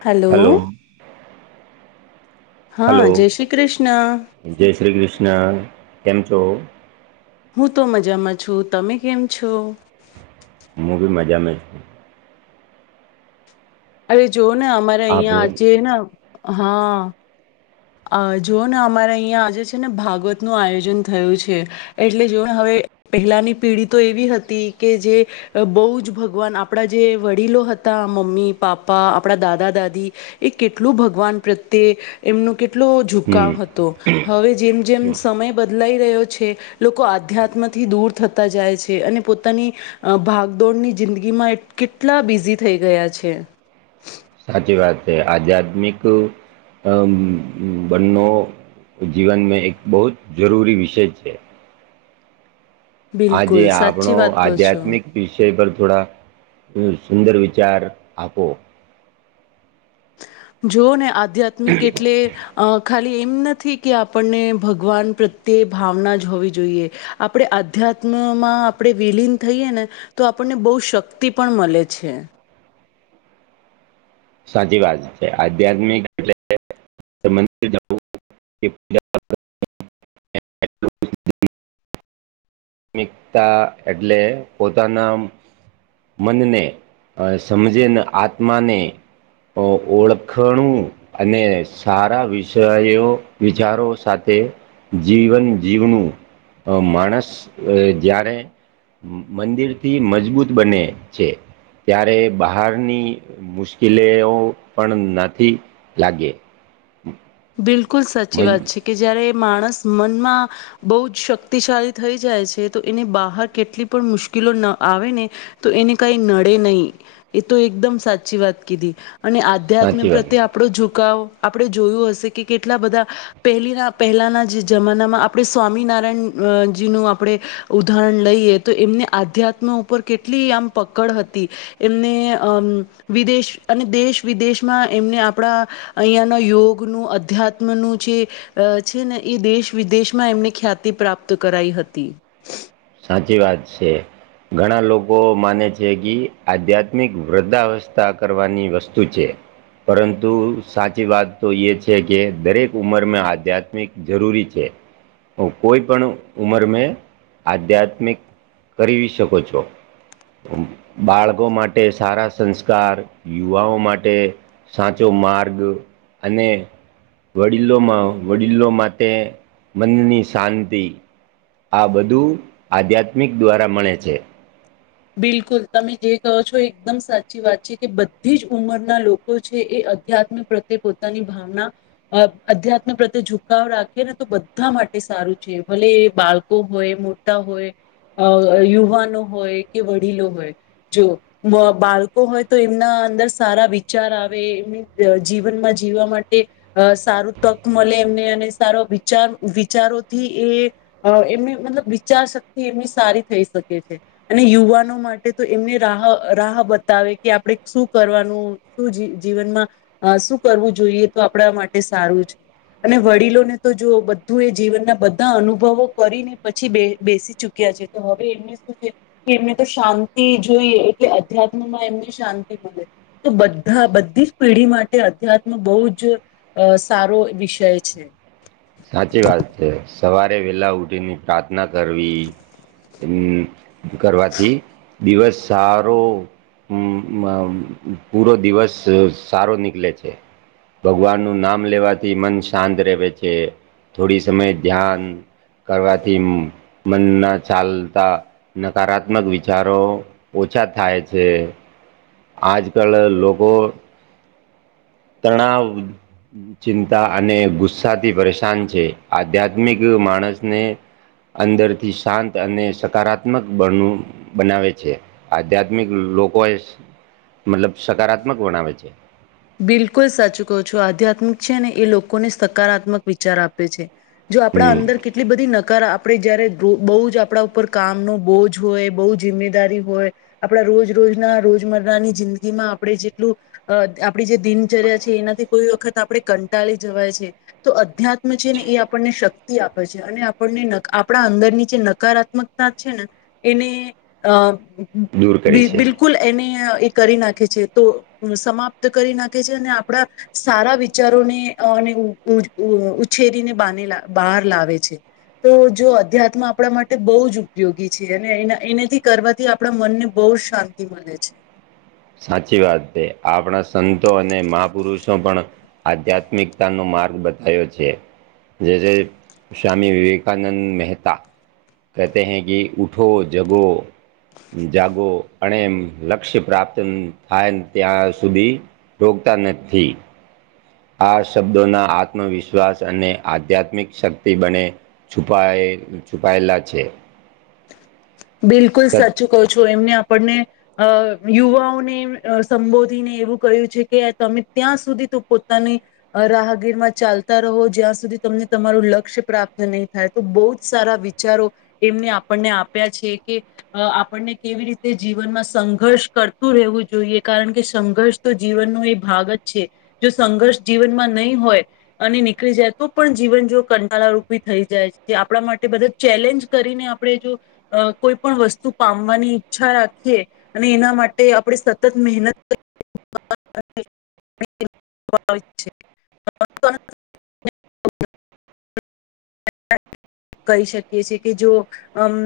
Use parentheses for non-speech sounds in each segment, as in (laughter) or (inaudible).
Hello? હા hello જય શ્રી કૃષ્ણ. જય શ્રી કૃષ્ણ તેમ છો.? હું તો મજામાં છું તમે કેમ છો.? હું મજામાં છે. અરે જો ને, અમારે આપ અહિયાં હમ આજે ને હા જુઓ ને અમારે અહીંયા આજે છે ને ભાગવતનું આયોજન થયું છે. એટલે જો હવે પહેલાની પેઢી તો એવી હતી કે જે બહુ જ ભગવાન આપણા જે વડીલો હતા, મમ્મી, પાપા આપણા દાદા, દાદી એ કેટલું ભગવાન પ્રત્યે એમનો કેટલો ઝુકાવ હતો. હવે જેમ જેમ હમ, સમય બદલાઈ રહ્યો છે. લોકો આધ્યાત્મથી દૂર થતા જાય છે અને પોતાની અ ભાગદોડની જિંદગી માં કેટલા બિઝી થઈ ગયા છે. સાચી વાત છે આધ્યાત્મિક બનનો જીવનમાં એક બહુ જ જરૂરી વિષય છે. આજે બિલકુલ આપણો સાચી વાત કહો છો આધ્યાત્મિક વિષય પર થોડા સુંદર વિચાર આપો. જુઓ ને આધ્યાત્મિક એટલે અ ખાલી એમ નથી કે, આપણને ભગવાન પ્રત્યે ભાવના જ હોવી જોઈએ. આપણે આધ્યાત્મમાં આપણે વિલીન થઈએ ને તો આપણને બહુ શક્તિ પણ મળે છે. સાચી વાત છે આધ્યાત્મિક એટલે મિું પ્રાથમિકતા એટલે પોતાના મનને સમજેને આત્માને અ ઓળખણું અને સારા વિષયો વિચારો સાથે જીવન જીવનું માણસ જ્યારે. મંદિર થી મજબૂત બને છે ત્યારે બહારની મુશ્કેલીઓ પણ નથી લાગે બિલકુલ સાચી મજ વાત છે કે જય્યારે માણસ મનમાં બહુ જ શક્તિશાળી થઈ જાય છે તો એને બહાર કેટલી પણ મુશ્કેલો ન આવે ને તો એને કઈ નડે નહીિ એ તો એકદમ સાચી વાત કીધી અને આધ્યાત્મિક સાચી વાત પ્રત્યે આપણો ઝુકાવ આપણે જોયું હશે કે કેટલા બધા પહેલીના પહેલાના જમાનામાં આપણે સ્વામિનારાયણજીનું આપણે ઉદાહરણ લઈએ તો એમને આધ્યાત્મ ઉપર કેટલી આમ પકડ હતી એમને અમ વિદેશ અને દેશ વિદેશમાં એમને આપણા અહીયાના યોગનું અધ્યાત્મનું જે છે ને એ દેશ વિદેશમાં એમને ખ્યાતિ પ્રાપ્ત કરાઈ હતી સાચી વાત છે ઘણા લોકો માને છે કે આધ્યાત્મિક વૃદ્ધાવસ્થા કરવાની વસ્તુ છે પરંતુ સાચી વાત તો એ છે કે દરેક ઉંમર મેં આધ્યાત્મિક જરૂરી છે કોઈ પણ ઉમર મે આધ્યાત્મિક કરી શકો છો બાળકો માટે સારા સંસ્કાર યુવાઓ માટે સાચો માર્ગ અને વડીલોમાં વડીલો માટે તે મનની શાંતિ આ બધું આધ્યાત્મિક દ્વારા મળે છે બિલકુલ તમે જે કહો છો એકદમ સાચી વાત છે કે બધી જ ઉંમરના લોકો છે એ આધ્યાત્મિક પ્રત્યે પોતાની ભાવના અધ્યાત્મ પ્રત્યે ઝુકાવ રાખે ને તો બધા માટે સારું છે ભલે બાળકો હોય હોય અ યુવાનો હોય કે વડીલો હોય જો બાળકો હોય તો એમના અંદર સારા વિચાર આવે એમની જીવનમાં જીવવા માટે અ સારું તક મળે એમને અને સારો વિચાર વિચારોથી એ અ એમની મતલબ વિચાર શક્તિ એમની સારી થઈ શકે છે અને યુવાનો માટે તો એમને રાહ રાહ બતાવે કે આપણે શું કરવાનું શું જીવનમાં શું કરવું જોઈએ તો આપણા માટે સારું છે અને વડીલોને તો જો બધું એ જીવનના બધા અનુભવો કરીને પછી બે બેસી ચૂકી છે તો હવે એમને શું છે કે એમને તો શાંતિ જોઈએ એટલે અધ્યાત્મમાં એમને શાંતિ મળે તો બધા બધી જ પેઢી માટે અધ્યાત્મ બહુ જ અ સારો વિષય છે સાચી વાત છે સવારે વેલા ઉઠીને પ્રાર્થના કરવી કરવાથી દિવસ સારો હ પૂરો દિવસ સારો નીકળે છે ભગવાન નું નામ લેવાથી મન શાંત રહે છે થોડી સમય ધ્યાન કરવાથી મન ના ચાલતા નકારાત્મક વિચારો ઓછા થાય છે આજ કલ લોકો તણાવ ચિંતા અને ગુસ્સાથી પરેશાન છે આધ્યાત્મિક માણસને અંદરથી શાંત અને સકારાત્મક બનુ બનાવે છે આધ્યાત્મિક લોકો એ મતલબ સકારાત્મક બનાવે છે બિલકુલ સાચું કહો છો આધ્યાત્મિક છે ને એ લોકોને સકારાત્મક વિચાર આપે છે જો આપણા હમ અંદર કેટલી બધી નકાર આપ આપણે જયારે બહુ જ આપણા ઉપર કામનો બોજ હોય બહુ જિમ્મેદારી હોય આપણા રોજ રોજના રોજમરાની જિંદગીમાં આપણે જેટલું અ આપણી જે દિનચર્યા છે એનાથી કોઈ વખત આપણે કંટાળી જવાય છે. તો અધ્યાત્મ છે ને એ આપણને શક્તિ આપે છે અને આપણને આપણા અંદરની જે નકારાત્મક તા છે ને એને અ દૂર કરી બિલ છે બિલકુલ એને એ કરી નાખે છે તો સમાપ્ત કરી નાખે છે અને આપડા સારા વિચારોને અને ઉછેરીનેને બાને બહાર લાવે છે. તો જો અધ્યાત્મ આપણા માટે બહુ જ ઉપયોગી છે, અને એના એનાથી કરવાથી આ આપણા મનને બહુ શાંતિ મળે છે. સાચી વાત છે, આપણા સંતો અને મહાપુરુષો પણ આધ્યાત્મિકતાનો માર્ગ બતાવયો છે. જે જે સ્વામી વિવેકાનંદ મહેતા કહે તે હૈ કે ઊઠો જગો જાગો અને એમ લક્ષ્ય પ્રાપ્ત થાયને ત્યાં સુધી રોકતા નથી. આ શબ્દોના આત્મવિશ્વાસ અને આધ્યાત્મિક શક્તિ બને. છુપાય છુપાયેલા છે. બિલકુલ સત સાચુ કહો છો એમને આપણને અ યુવાઓને સંબોધીને એવું કહ્યું છે કે તમે ત્યાં સુધી તો પોતાની રાહગીર માં ચાલતા રહો જ્યાં સુધી તમને તમારું લક્ષ્ય પ્રાપ્ત નહીં થાય. તો બહુ જ સારા વિચારો એમને આપણને આપ્યા છે કે અ આપણને કેવી રીતે જીવનમાં સંઘર્ષ કરતું રહેવું જોઈએ કારણ કે સંઘર્ષ તો જીવનનો એ ભાગ જ છે જો સંઘર્ષ જીવનમાં નહીં હોય અને નીકળી જાય તો પણ જીવન જો કંટલા રૂપી થઈ જાય જે આપણા માટે બધા ચેલેન્જ કરીને આપણે જો અ કોઈ પણ વસ્તુ પામવાની ઈચ્છા રાખીએ. અને એના માટે આપણે સતત મહેનત (unintelligible) (unintelligible) કહી શકીએ છીએ કે જો અમ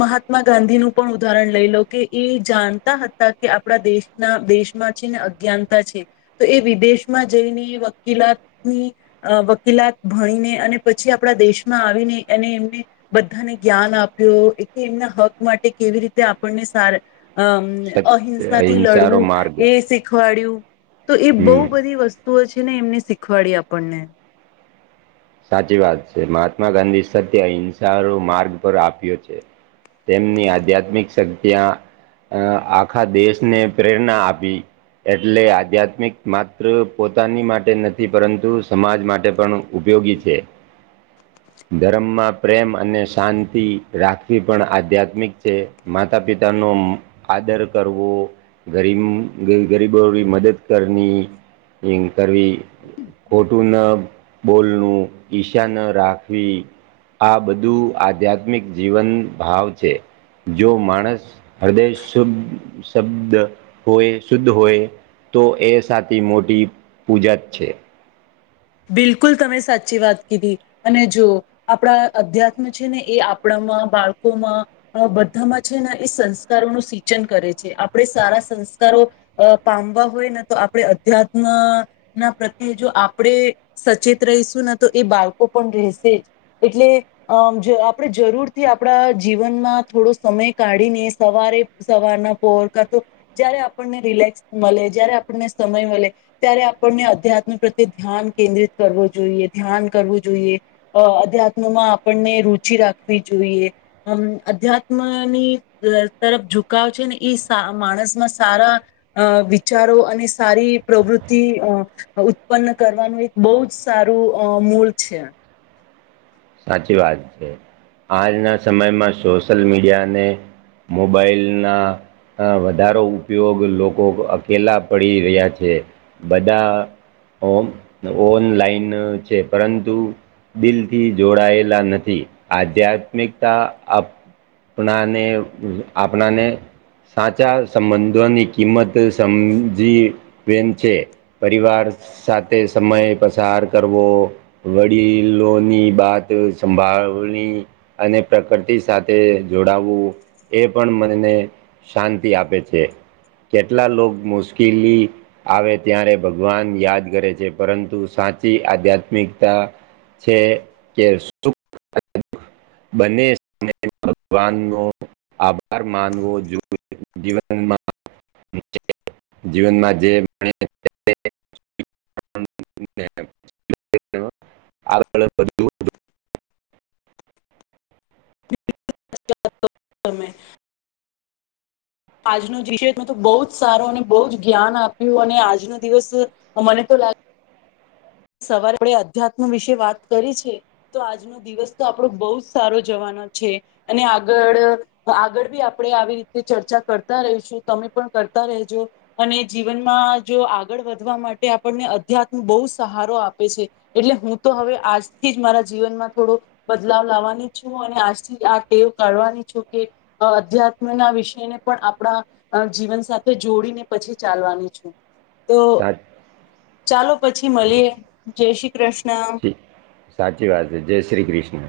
મહાત્મા ગાંધી નું પણ ઉદાહરણ લઈ લો કે એ જાણતા હતા કે આપણા દેશ ના દેશમાં છે ને અજ્ઞાનતા છે તો એ વિદેશમાં જઈને વકીલાતની અ વકીલાત ભણીને અને પછી આપણા દેશમાં આવીને એને એમને બધાને જ્ઞાન આપ્યું એટલે એમના હક માટે કેવી રીતે આપણને સાર અમ સત્ય અહિંસાથી અહિંસારો લડવું માર્ગ એ શીખવાડ્યું તો એ બહુ હમ બધી વસ્તુ સ્તુઓ છે ને એમને શીખવાડી આપણને સાચી વાત છે મહાત્મા ગાંધી સત્ય અહિંસો માર્ગ પર આપ્યો છે. તેમની આધ્યાત્મિક શક્ત્યા અ આખા દેશને પ્રેરણા આપી. એટલે આધ્યાત્મિક માત્ર પોતાની માટે નથી પરંતુ સમાજ માટે પણ ઉપયોગી છે. ધર્મમાં પ્રેમ અને શાંતિ રાખવી પણ આધ્યાત્મિક છે. માતા પિતા નો આદર કરવો ગરીમ ગરીબોની મદદ કરની કરવી ખોટું ન બોલનું ઈશા ન રાખવી. આ બધું આધ્યાત્મિક જીવન ભાવ છે. જો માણસ હૃદય શુ શબ્દ હોય શુદ્ધ હોય તો એ સાચી મોટી પૂજા છે. બિલકુલ તમે સાચી વાત કીધી. અને જો આપણા અધ્યાત્મ છે ને એ આપણામાં બાળકોમાં અ બધામાં છે, ને એ સંસ્કારોનું સિંચન કરે છે, આપડે સારા સંસ્કારો અ પામવા હોયને તો આપડે અધ્યાત્મ ના પ્રત્યે જો આપડે સચેત રહીશું ના તો એ બાળકો પણ રહેશે જ એટલે અમ આપણે જરૂરથી આપણા જીવનમાં થોડો સમય કાઢીને સવારે. સવારના પોર કા તો જય્યારે આપણને રિલેક્સ મળે જય્યારે આપણને સમય મળે. ત્યારે આપણને અધ્યાત્મ પ્રત્યે ધ્યાન કેન્દ્રિત કરવું જોઈએ ધ્યાન કરવું જોઈએ. અ અધ્યાત્મમાં આપણે રુચિ રાખવી જોઈએ, અમ અધ્યાત્મની તરફ ઝુકાવ છે ને માણસ માં સારા અ વિચારો અને સારી પ્રવૃતિ ઉત્પન્ન કરવાનું એક બહુ જ સારું અ મૂલ છે. સાચી વાત છે આજના સમયમાં સોશિયલ મીડિયાને મોબાઈલ ના. અ વધારો ઉપયોગ લોકો અકેલા પડી રહ્યા છે બધા ઓનલાઈન છે પરંતુ દી લથી જોડાયેલા નથી આધ્યાત્મિકતા આપણાને આપણાને. સાચા સંબંધોની કિંમત સમજા વે છે. પરિવાર સાથે સમય પસાર કરવો વડીલોની વાત સાંભળવી અને પ્રકૃતિ સાથે જોડવું. એ પણ મનેને શાંતિ આપે છે, કેટલા લોકો મુશ્કેલી આવે ત્યારે ભગવાન યાદ કરે છે પરંતુ સાચી આધ્યાત્મિકતા છે કેશ તુ. બને ભગવાન નો આભાર માનવો જોઈ. જીવનમાં જીવનમાં જે મળે તે (inaudible) (inaudible) મે (unintelligible) આજનો દિવસેમાં તો બહુ જ સારો અને બહુ જ જ્ઞાન આપ્યું અને આજનો દિવસ મને તો લાગે સવારે મને અધ્યાત્મ વિશે વાત કરી છે તો આજનું દિવસ તો આપડો બહુ જ સારો જવાનો છે, અને આગળ આગળ બી આપણેે આવી રીતે ચર્ચા કરતા રહીશું તમે પણ કરતા રહેજો. અને જીવનમાં જો આગળ વધવા માટે આપણને અધ્યાત્મ બહુ સહારો આપે છે, એટલે હું તો હવે આજથી જ મારા જીવનમાં થોડો બદલાવ લાવવાની છું અને આજથી આ ટેવ કાઢવાની છું કે અ અધ્યાત્મ ના વિષયને પણ આપણા અ જીવન સાથે જોડીને પછી ચાલવાનું છે. તો સાચી ચાલો પછી મળીએ જય શ્રી કૃષ્ણ. સાચી વાત છે જય શ્રી કૃષ્ણ.